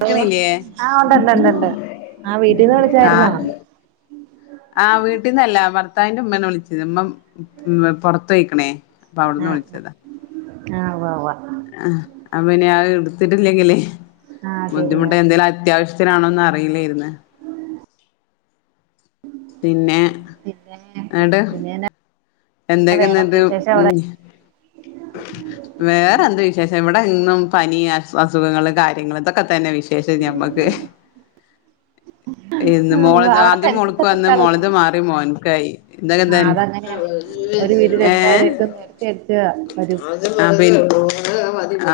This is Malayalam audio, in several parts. ഹലോ ആഹ് ഉണ്ട് ണ്ട് ണ്ട് ണ്ട് ആ വീട്ടീന്ന് വിളിച്ചായിരുന്നോ ആഹ് ആഹ് വീട്ടീന്നല്ല ഭർത്താവിന്റെ ഉമ്മേന് വിളിച്ചത് ഉമ്മം പൊറത്തൊയ്ക്കണേ അപ്പൊ അവ്ട്ന്ന് ആഹ് വിളിച്ചതാ ആഹ് ഉവ്വ ഉവാ ആ അപ്പപിന്നെ അഹ്‌ ഇട്ത്തിട്ടില്ലെങ്കില് ആഹ് ശരിയാ ബുദ്ധിമുട്ട് എന്തെലും അത്യാവശ് ത്തിനാണോന്ന് അറിയില്ലേര്ന്ന് പിന്നെ പിന്നെ എട് പിന്നെന്നാ വേറെ എന്തൊക്കെന്നട്ട് വിശേഷം അവിടെ ഉം [unintelligible] വേറെന്ത് വിശേഷം ഇവ്ടെന്നും പനി അസുഖങ്ങൾ കാര്യങ്ങള് ഇതൊക്കെ തന്നെ വിശേ ഷം ഞമ്മക്ക് ഇന്ന് മോള്താ ആദ്യം മോള്ക്ക് കള്ന്നാ ഇതൊക്കെ ആഹ് തന്നെ അതങ്ങനെയാണ് ഒര് വീട്ടില് എല്ലാര്ക്കും ത്തെറ്റാ വരും ആഹ് പി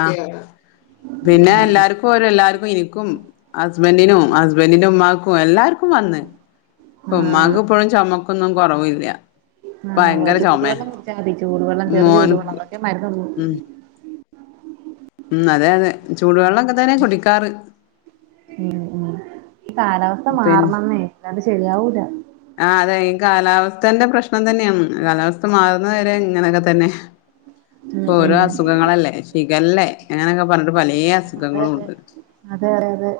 ആഹ് പിന്നെ എല്ലാര് ഇപ്പോരെ എല്ലാര്ക്കും ഇനിക്കും ഹസ്ബന്റിനും ഹസ്ബന്റിന്റെ ഉമ്മാക്കും എല്ലാര്ക്കും വന്ന്. ഇപ്പൊ ഉമ്മാക്ക് ആഹ് ഇപ്പൊഴും ചൊമക്കൊന്നും കൊറവില്ല. ആഹ് ചൂടുവെള്ളം കുട്ച്ചാതി ചൂടുവെള്ളം ചെറു ചൂടുവെള്ളം മോൻക്ക് അതൊക്കെ മരുന്നൊള്ളു ഉം ഉം അതെ അതെ ചൂടുവെള്ളക്കെതന്നെ കുടിക്കാറ് ഉം ഉം ഈ കാലാവസ്ഥ പിന്നെ മാറണന്നേ അല്ലാണ്ട് ശരിയാവൂല ആഹ് അതെ ഈ കാലാവസ്ഥന്റെ പ്രശ്നം തന്നെയാണ് കാലാവസ്ഥ മാറുന്നവരെ ഇങ്ങനെയൊക്കെതന്നെ. ഉം ഇപ്പോരോ ഉം അസുഖങ്ങളല്ലേ ശിഗല്ലേ അങ്ങനെയൊക്കെ പറഞ്ഞിട്ട് പലേ അതെ അതെ അസുഖങ്ങളൂണ്ട് അതെ അതെ അതെ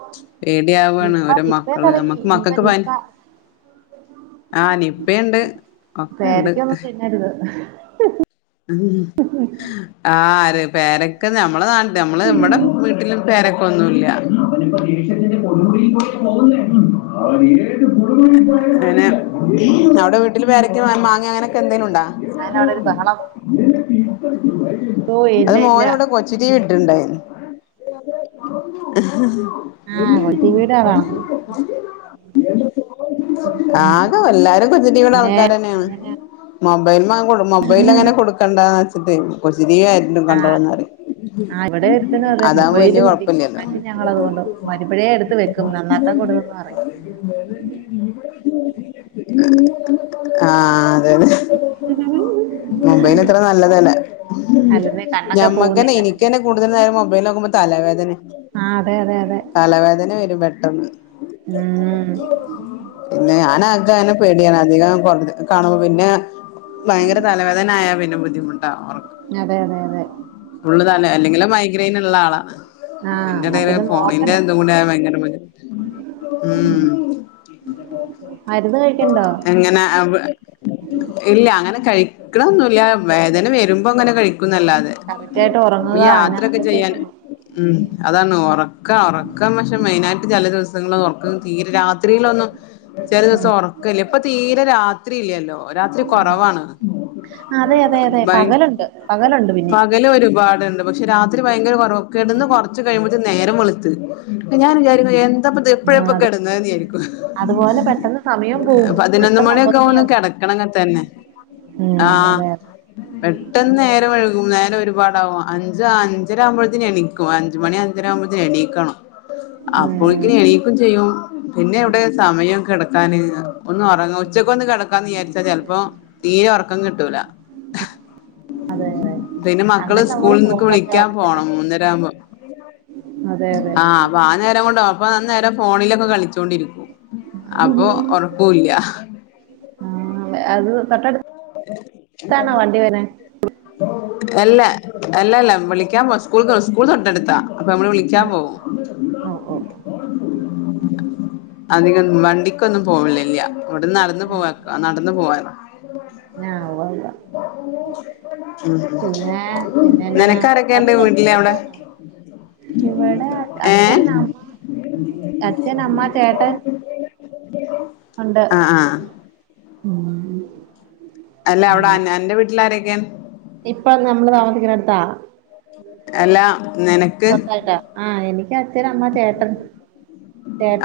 നിപ്പ ഓരോ നിപ്പേ മക്കള് തുടങ്ങി നമ്മുക്ക് നിപ്പ മക്കൾക്ക് പനി നിപ്പ എന്ത്നോ ആഹ് നിപ്പീണ്ട് ഒക്കെണ്ട് ഞാര് [unintelligible] ഉം ആര് പേരക്ക നമ്മളെ നാണ്ട് നമ്മള് വടെ വീട്ടില് പേര ക്കൊന്നുല്ലാ യെനെ അവ്‌ടെ വീട്ടില് പേരക്കെ മാങ്ങ അങ്ങനെയൊക്കെ എന്തേലുണ്ടോ ആരാ അവ്ടെരു ബഹളം ഓ ഇല്ല അത് ഇല്ല മോനവ്ടെ കൊ ച്ചു ടീവി ഇട്ടിട്ടുണ്ടായിരുന്നു ആഹ് കൊച്ചു വീട് അതാണ് ഉം ആകെ എല്ലാരും കൊച്ചിടീവിൻ്റെ പിന്നെ ആൾക്കാരന്നേണ് പിന്നെന്നാ മൊബൈൽമെ മൊബൈൽ അങ്ങനെ കൊടുക്കേണ്ടാന്ന് വെച്ചിട്ട് കൊച്ചിടീവി ആയി ആഹ് കണ്ടോളുന്നാല് ആഹ് ഇവിടെ ഒരുത്തനും അതെ അതാവുമ്പോ മൊബൈല് വല്യാ മതി കൊഴപ്പല്ല മാറ്റും ഞങ്ങൾ അതുകൊണ്ട് വരുമ്പോഴേ എടുത്ത് വെക്കും നന്നാക്കാൻ കൊടുത്തെന്ന് പറയും ആഹ് അതെതെ മൊബൈല് അത്ര നല്ലതല്ല അല്ലെന്നേ കണ്ണൊക്കെ പോകുന്നേ ഞമ്മക്കന്നെ കണ്ണിന്റെ എനിക്കെന്നെ കൂടുതൽ നേരം മൊബൈലോകുമ്പൊ തലവേദനെ ആഹ് അതെ അതെ അതെ തലവേദന വരും പെട്ടെന്ന് ഉം പിന്നെ ഞാന് ആകെ പേടിയാണ് അധികം കാണുമ്പോ പിന്നെ ഭയങ്കര തലവേ ദനായ പിന്നെ ബുദ്ധിമുട്ടാ ഒർക്ക് അതെ അതെ അതെ ഫുള്ള് തല അല്ലെങ്കിലെ മൈഗ്രൈയിന്ള്ള ആളാണ് ആഹ് എന്നാ അതിൻ്റെടീല് പിന്നെ നോക്കണ്ട ഫോണിന്റെത്കൂടായാ ഭയങ്കര ബുദ്ധിമുട്ടാ ഉം മരുന്ന് കഴിക്കണ്ടോ എങ്ങനെ ഇല്ല അങ്ങനെ കഴിക്ക്ണൊന്നുല്ല വേദന വെര്മ്പോ ങ്ങനെ കഴിക്കും ന്നല്ലാതെ കറക്റ്റ് ആയിട്ട് ഈ ഉറങ്ങുക അതിന് യാത്രൊക്കെ ചെയ്യാൻ അങ്ങനത്തെയൊക്കെ ഉള്ളു ഉം അതാണ് ഒറക്കാ ഒറക്കം പക്ഷെ മെയിനായിട്ട് ചെല ദിവസങ്ങള് ഒറക്കം തീരെ രാത്രിയിലൊന്നും ചെല ഉം ദിവസം ഒറക്കല്ല ഇപ്പൊ തീരെ രാത്രില്ലല്ലോ രാത്രി കൊറവാണ് അതെ അതെ അതെ പകല്ണ്ട് പകലുണ്ട് പിന്നിം പകല് ഒരുപാട്ണ്ട് പക്ഷെ രാത്രി ഭയങ്കര കൊറവാ കെട്ന്ന് കൊർച്ച് കഴിയുമ്പോത്തിന് നേരം വെള്ത്ത് ഞാൻ വിചാരിക്കും എന്താപ്പത് ആഹ് എപ്പഴപ്പ അതെ കെടന്ന്ന്ന് വിയാരിക്കും അതുപോലെ പെട്ടെന്ന് സമയം പോവും പതിനൊന്ന് പെട്ടെന്ന് മണിക്കെ ഒമ്പത് ആകും ഒന്ന് മണിയാവും കെടക്കണങ്കി തന്നെ ഉം ആഹ് അതെ അതെ പെട്ടെന്ന് നേരം വെഴ്കും നേരം ഒരുപാടാവും അഞ്ച് അഞ്ചര ആവുമ്പോത്തിനെണീക്കും അഞ്ച്മണി അഞ്ചരാവുമ്പോത്തിന് എണീക്കണം അപ്പോയ്ക്ക്ന് ഉം എണീക്കും ചെയ്യും പിന്നെ എവിടെ സമയം കെടക്കാ കെടക്കാന് ഒന്നൊറങ്ങ ഉച്ചക്കൊന്ന് കെടക്കാന്ന് വിചാരിച്ചാ ചെലപ്പോ തീരെ ഒറക്കം കിട്ടൂല അതെ പിന്നെ മക്കള് അന്നേരം നമ്മള് സ്കൂളിൾക്ക് ഫോണിലൊക്കെ വിളിക്കാൻ പോണം നോണ്ടിക്കൊണ്ടിരിക്കും മൂന്നരാവുമ്പോ അതെ അതെ അപ്പാ നേരംകൊണ്ട് അപ്പൊ അന്നേരം ഫോണിലൊക്കെ കളിച്ചോണ്ടിരിക്കും അപ്പൊ ഒറക്യൂല്ല ആഹ് അത് തൊട്ടടുത്ത അല്ല അല്ലല്ല വിളിക്കാൻ പോവാ സ്കൂള് സ്കൂൾ തൊട്ടടുത്താ അപ്പമ്മള് വിളിക്കാൻ പോവും ഓഹ് ഓഹ് ഓഹ് ഉം ഉം അധികം ന്നും വണ്ടിക്കൊന്നും പോവലില്ല ഇവിട്ന്ന് നടന്നു പോവാക്ക നടന്ന് പോവല [unintelligible] ഉം പിന്നെ ഉം പിന്നെന്നാ നിനക്കാരെക്കേണ്ട് വീട്ടില് അവിടെ ഇവടെ ഏ അച്ഛൻ അമ്മ അച്ഛനമ്മ ചേട്ടൻ ഒണ്ട് ആ ആ ഉം അല്ലാ അവിടെ അന്റെ വീട്ടിലാരെക്കെ ഇപ്പം നമ്മള് താമസിക്ക്ണോട്ത്തോ അല്ലാ ന്നെനക്ക് സ്വന്തായിട്ടാ ആഹ് എനിക്ക് അച്ഛന് അമ്മ ചേട്ടൻ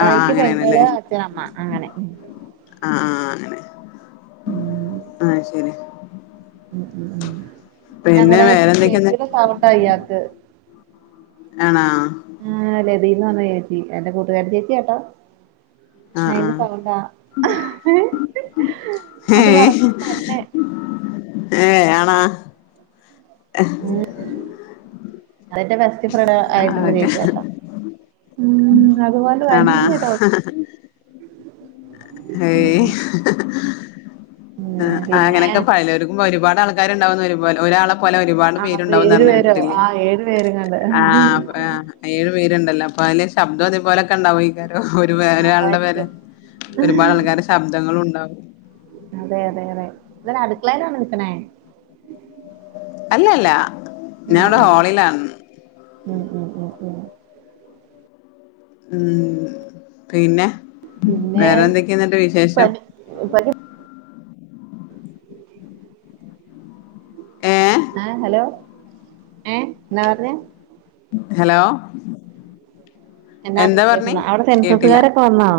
ആ ആ അങ്ങനെയാണല്ലേ പെങ്ങള് അച്ഛനമ്മ അങ്ങനെ ആഹ് ആഹ് അങ്ങനെ ഉം ആഹ് ശരി. ഉം ഉം ഉം പിന്നെ ഞങ്ങളുടെത് വേറെന്തൊക്കെയാ ചേച്ചി സൗണ്ട അയ്യാക്ക്. ആണാ ആ ലതീന്ന് പറഞ്ഞു എന്റെ കൂട്ടുകാരി ചേച്ചിയാ ട്ടോ. ആ ആ അയിന്റെ സൗണ്ടാ ഹ് ഹെ ഏഹ് ഏഹ് ആണാ. ഉം അത് ഇന്റെ ബെസ്റ്റ് ഫ്രണ്ട് ആ ആയിട്ടുള്ള ഓക്കെ ചേച്ചിയാട്ടോ? ഉം അത് പോലെ തന്നെട്ടോ. ആണാ ഏയ് ഉം പിന്നെ അങ്ങനെയൊക്കെ പലരും. ഒരുപാട് ആൾക്കാരു ഉണ്ടാവുന്നെ ഒരു പോലെ ഒരാളെ. പോലെ ഒരുപാട് ആഹ് അത് പേരുണ്ടാവുംന്ന് ഏഴു പേരോ പറഞ്ഞട്ടിട്ടില്ലേ ആഹ് ഏഴു പേരെങ്ങാണ്ട് ആഹ് അപ്പ ആഹ് ഏഴു പേരുണ്ടല്ലോ അപ്പൊ അതില് ശബ്ദം അതേപോലെ ഒക്കെണ്ടാവോക്കാരം ഒരു വേറെളുടെ പോലെ. അതായിരിക്കും ഒരുപാട് ആൾക്കാർ ശബ്ദങ്ങളും ഉണ്ടാവും. അതെ അതെ അതെ ഇതടെ അടുക്കളയിൽ ആണോ നിൽക്ക്ണേ? അല്ലല്ല ഞാൻ ആഹ് ടെ ആഹ് ഹോളിലാണ്. ഉം ഉം ഉം ഉം ഉം. ഉം പിന്നെ വേറെന്തൊക്കെയ എന്നിട്ട് വിശേഷം. പൂപ്പൽ ഏഹ് ആഹ് ഹലോ ഏഹ് എന്താ പറഞ്ഞ്. ഹലോ. എന്താട്ട് എന്താ പറഞ്ഞേ വിശേഷംന്നാ അവിടെ കേട്ടില്ല സെൻസസുകാരൊക്കെ വന്നോ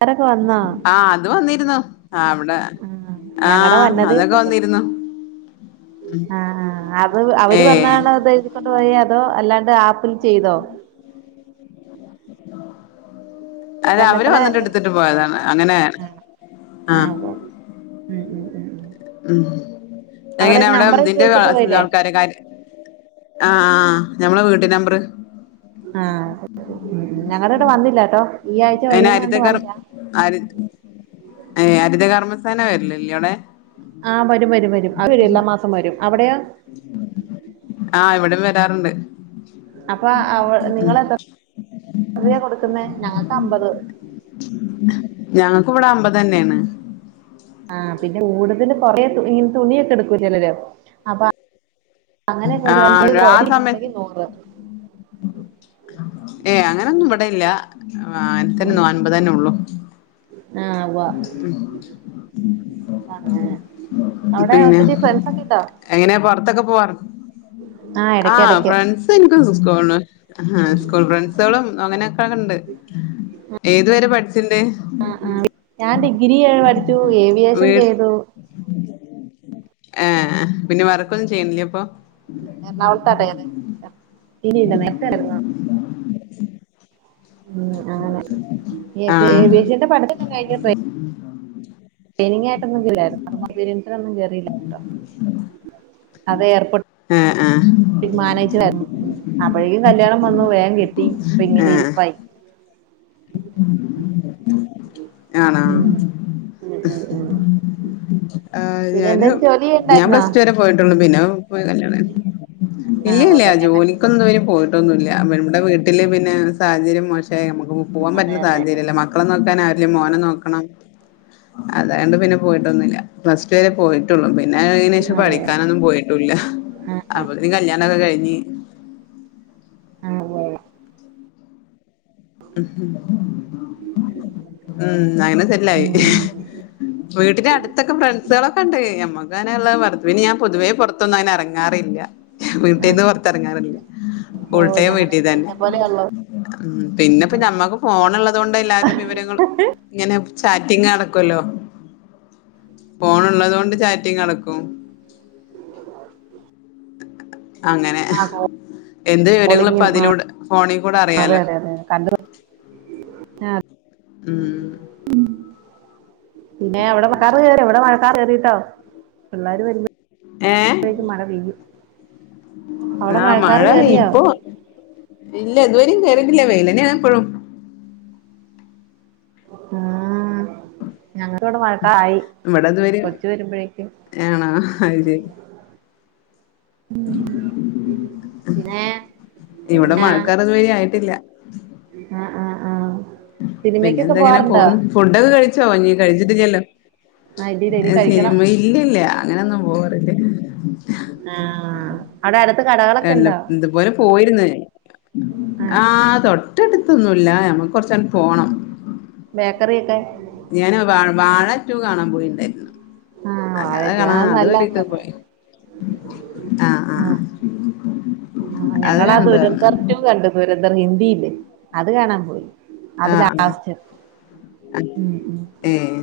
കാരൊക്കെ വന്നോ? ആഹ് അത് വന്നിരുന്നു ആഹ് അവിടെ ആഹ് ഞങ്ങടെ ആഹ് വന്നതേ അതൊക്കെ ഉള്ളൂ വന്നിരുന്നു. ആഹ് ആഹ് അത് ഏ അവര് വന്നാണോ ഇത്. കൊണ്ടു പോയോ അതോ അല്ലാണ്ട് ആപ്പിൽ ചെയ്തോ? അതെ അവര് തന്നെത്താനെ വന്നിട്ട് എടുത്തിട്ട് പോയതാണ് അങ്ങനെ ആഹ് ആഹ്. ഉം ഉം ഉം. ഉം എങ്ങനെ ഒരു അവിടെ നമ്പർ എഴുതി ഇതിന്റെ വെച്ചിട്ട് ആൾ പോയില്ലേ ആൾക്കാര് കാര്യ ആഹ് ആഹ് ഞമ്മളെ വീട്ട് നമ്പറ്. ആഹ് ഞങ്ങളുടെ ഇവിടെ വന്നില്ലാട്ടോ? ഈ ആഴ്ച അയ്ന് വരൂന്ന് പറഞ്ഞിട്ട് ഹരിതകർ വന്നില്ല ഹരി ഏഹ് ഹരിതകർമ്മസേന വര്ല്ല് ഇല്ലോ അവിടെ. ആഹ് വരും വരും വരും അവര് വരും എല്ലാ മാസം വരും അവിടെയോ? ആഹ് ഇവിടം വരാറുണ്ട്. അപ്പ അവൾ നിങ്ങൾ എത്രയ എത്രയെ കൊടുക്കുന്ന ഞങ്ങൾക്ക് അമ്പത്. ഞങ്ങക്കും ഇവിടെ അമ്പത് തന്നെയാണ്. ആഹ് പിന്നെ കൂടുത്തൽ കൊറെ ഈ തുണിയൊക്കെ എടുക്കും ചിലര് അപ്പൊ. അങ്ങനെയൊക്കെ ആ ഒരു രണ്ടത്തുണി ക്കണ്ടെങ്കിൽ നൂറ്. ഏഹ് അങ്ങനെന്നും ഇവിടെയില്ല ഉം അങ്ങനത്തന്നെ അൻപത് തന്നെ ഉള്ളു. ആഹ് വാ ഉം അങ്ങനെ അവിടെ പിന്നെ ഒത്തിരി ഫ്രണ്ട്സ് ഒക്കെ ഉണ്ടോ എങ്ങനെ പുറത്തൊക്കെ പോവാറ ആഹ് ഇടയ്ക്ക് ഇടയ്ക്ക്. ഇപ്പോ ഇന്ക്ക് സ്കൂള്ന്ന് സ്കൂൾ ഫ്രണ്ട്സളും അങ്ങനെ. ഇണ്ട് ഏതുവരെ പഠിച്ചിണ്ട്? ആഹ് ആഹ് ഞാൻ ഡിഗ്രി വരെ പഠിച്ചു ഏവിയേഷൻ വീ ചെയ്തു. ഏഹ് പിന്നെ വറ്ക്കൊന്നും ചെയ്യണില്ലേ ഇപ്പൊ? എറണാക്കുള്ളതാണ് [unintelligible] ഉം അങ്ങനെ A B A ah B A സ്ന്റെ പഠനൊക്കെ കഴിഞ്ഞ് ടെ ടെയിനി ആയിട്ടൊന്നുംല്ലായിരുന്നു [unintelligible] [unintelligible] അതെയർപോർട്ട് ഏഹ് ആഹ് തി മാനജരുന്നു അപ്പോഴേക്കും കല്യാണം വന്നു വേഗം കെട്ടി ഇപ്പ ഇങ്ങനെ ഏഹ് ഇരിപ്പായി ആണോ ഉം ഉം ഉം ആ പിന്നെ ഞാന് എന്തേലും ജോലി ഞൻ ചെയ്യണ്ടായിരുന്നോ പ്ലസ് പോയിട്ടുള്ളൂ പിന്നെ കല്യാ ആ ഉവ്വ് ഇല്ലല്ല പെണ്ണെ കല്യാണം ജോലിക്കൊന്ന പോയി ട്ടോന്നുല്ല നമ്മുടെ വീട്ടിൽ പിന്നെ സാഹചര്യം മോശേ നമക്ക് പോകാൻ അതെ പറ്റുന്ന അതെ സാഹചര്യമല്ല മക്കളെ നോക്കാൻ ആരും ല മോനെ നോക്കണം അതണ്ട് പിന്നെ പോയിട്ടൊന്നുമില്ല പ്ല റ്റു വരെ പോയിട്ടുള്ളും പിന്നെ അതിനശേഷം അതെ പഠിക്കാനൊന്നും പോയി ആ ആ അപ പിന്നെ കല്യാണൊക്കെ കഴിഞ്ഞ് ആണ് ലെ ഉം ഉം അങ്ങനെ ശരില്ലായി ഉം വീട്ടന്റെ അടുത്തൊക്കെ ഫ്രണ്ട്സുകളൊക്കെ ഉണ്ട് അമ്മക്ക്നെയുള്ള വർവിന് ഞാൻ പൊതുവേ പുറത്ത പുറത്തൊന്നും അയ്ൻ ഇറങ്ങാറില്ല ആ വീട്ടീന്ന് പുറത്തി ഇറങ്ങാറില്ല ഓ പുൾട്ടയം ഞങ്ങളെ വീട്ടിൽ തന്നെ [unintelligible] പിന്നെ ഇപ്പോ മ്മക്ക് ഫോൺ ഉള്ളത് കൊണ്ട് എല്ലാരും വിവരങ്ങൾ ഇങ്ങനെ ചാറ്റിങ് നടക്കല്ലോ ഫോൺ ഉള്ളത് കൊണ്ട് ചാറ്റിങ് നടക്കും ആ അങ്ങനെ എന്ത് വിവരങ്ങളും ഇപ്പോ കോളിങ്ങും അതിലൂടെ ഫോണി കൂടെ അറിയാലോ കണ്ട് ആഹ് ഉം പിന്നെ അവിടെ മഴക്കാറ് കേറ്യോ എവിടെ മഴക്കാറ് കേറിട്ടോ പിള്ളോര് വര്മ്പ ഏഹ് മ്പേക്ക്‌ മഴ പെയ്യും അവിടെ ആഹ് മഴക്കാറ് മഴ പെയ്യും കേറിയോ ഇപ്പോ ഇല്ല ഇതുവേരീം പെയ്തിട്ടില്ല വെയിലെന്നെണ് ഇപ്പഴും ആഹ് ഞങ്ങക്ക്‌ ഇവിടെ മഴക്കാറായി ഇവിടെ ഇതുവരെ കൊച്ചു വരുമ്പഴേക്കും ആണോ അത് ശരി ഉം പിന്നെ ഇവിടെ പിന്നെ മഴക്കാർ ഇതുവരെ ആയിട്ടില്ല ആഹ് ആഹ് ആഹ് സിനിമക്കൊക്കെ പിന്നെന്താ ഇങ്ങനെ പോവാറുണ്ടോ പോക്ന്നു ഫുഡൊക്കെ കഴിച്ചോ നീ കഴിച്ചിട്ടില്ലല്ലോ ആഹ് ഇല്ലല്ല ഇനി കഴിക്കണം സിനിമ ഇല്ലല്ല അങ്ങനെയൊന്നും പോവാറില്ല ആഹ് അടെ അട്ത്ത് കട എല്ലം ഇത്പോലെ പോയിര്ന്ന് ആഹ് തൊ ട്ടട്ത്തൊന്നുല്ല ഞമ്മക്ക് കൊറച്ചാണ്ട് പോണം ബേക്കറിയൊക്കെ ഞാന് വാ വാഴ ടു കാണാൻ പോയിണ്ടായിരുന്നു ആഹ് അല്ലാതെ വാഴറ്റു കാണാ അത് അതോരിട്ട് നല്ലതാന്ന് പറഞ്ഞ് പോയി ആഹ് ആഹ് [inaudible] ആഹ് അത് ഞങ്ങളാ കണ്ടു വന്നു ദുര്ന്തർ ടു കണ്ടു ദുര്ന്തർ ഹിന്ദില്ലേ അത് കാണാ പോയി അത് ആഹ് ആഹ് ലാസ്റ്റ് ഉം ഉം ഏഹ്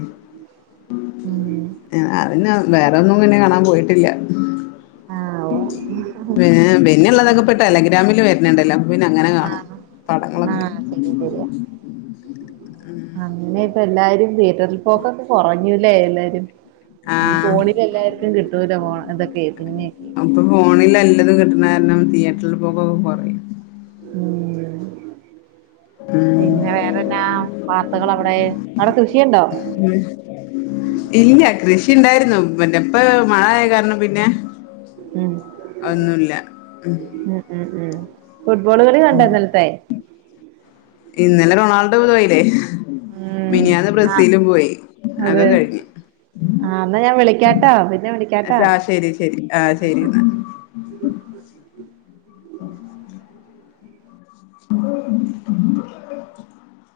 ഉം അതെന്നെ വേറൊന്നും പിന്നെ കാണാൻ പോയിട്ടില്ല ആഹ് ഓഹ് ഏഹ് പിന്നെള്ളതൊക്കെ ടെലഗ്രാമില് വര്ന്ണ്ടല്ലോ അപ്പോ പിന്നെ അങ്ങനെ കാണും ആഹ് പടങ്ങളൊക്കെ ആഹ് ശരി ശരിയാ ഉ അങ്ങനെ ഇപ്പ എല്ലാരും തിയേറ്ററില് പോക്കൊക്കെ കൊറഞ്ഞൂലേ എല്ലാരും ഈ ആഹ് ഫോണില് എല്ലാര്ക്കും കിട്ടൂല ഫോൺ ഇതൊക്കെ സിനിമയൊക്കെ ഇപ്പൊ ഫോണില് എല്ലതും കിട്ട്ണ കാരണം തിയേറ്ററില് പോക്കൊക്കെ കൊറയും മ്മ് ഉം പിന്നെ വേറെന്നാ വാർത്തകൾ അവടെ അടെ കൃഷിയിണ്ടോ? ഇല്ല്യ കൃഷിണ്ടായിരുന്നു മറ്റേ ഇപ്പ മഴായ കാരണം പിന്നെ ഉം അതോന്നുല്ല ഉം ഉം ഫുട്ബോള്കളി കണ്ടൊ ഇന്നലെത്തെ ഇന്നലെ റൊണാൾഡോ പോയിലേ ഉം മിനിയാന്ന് ആഹ് ബ്രസീലും പോയി അക്കെ അതെ കഴിഞ്ഞ് ആഹ് എന്നാ ഞാൻ വിളിക്കാട്ടോ പിന്നെ വിളിക്കാട്ടാ ആഹ് ശെരി ശെരി ആഹ് ശെരിന്നാ ഉ ഉ ഊ.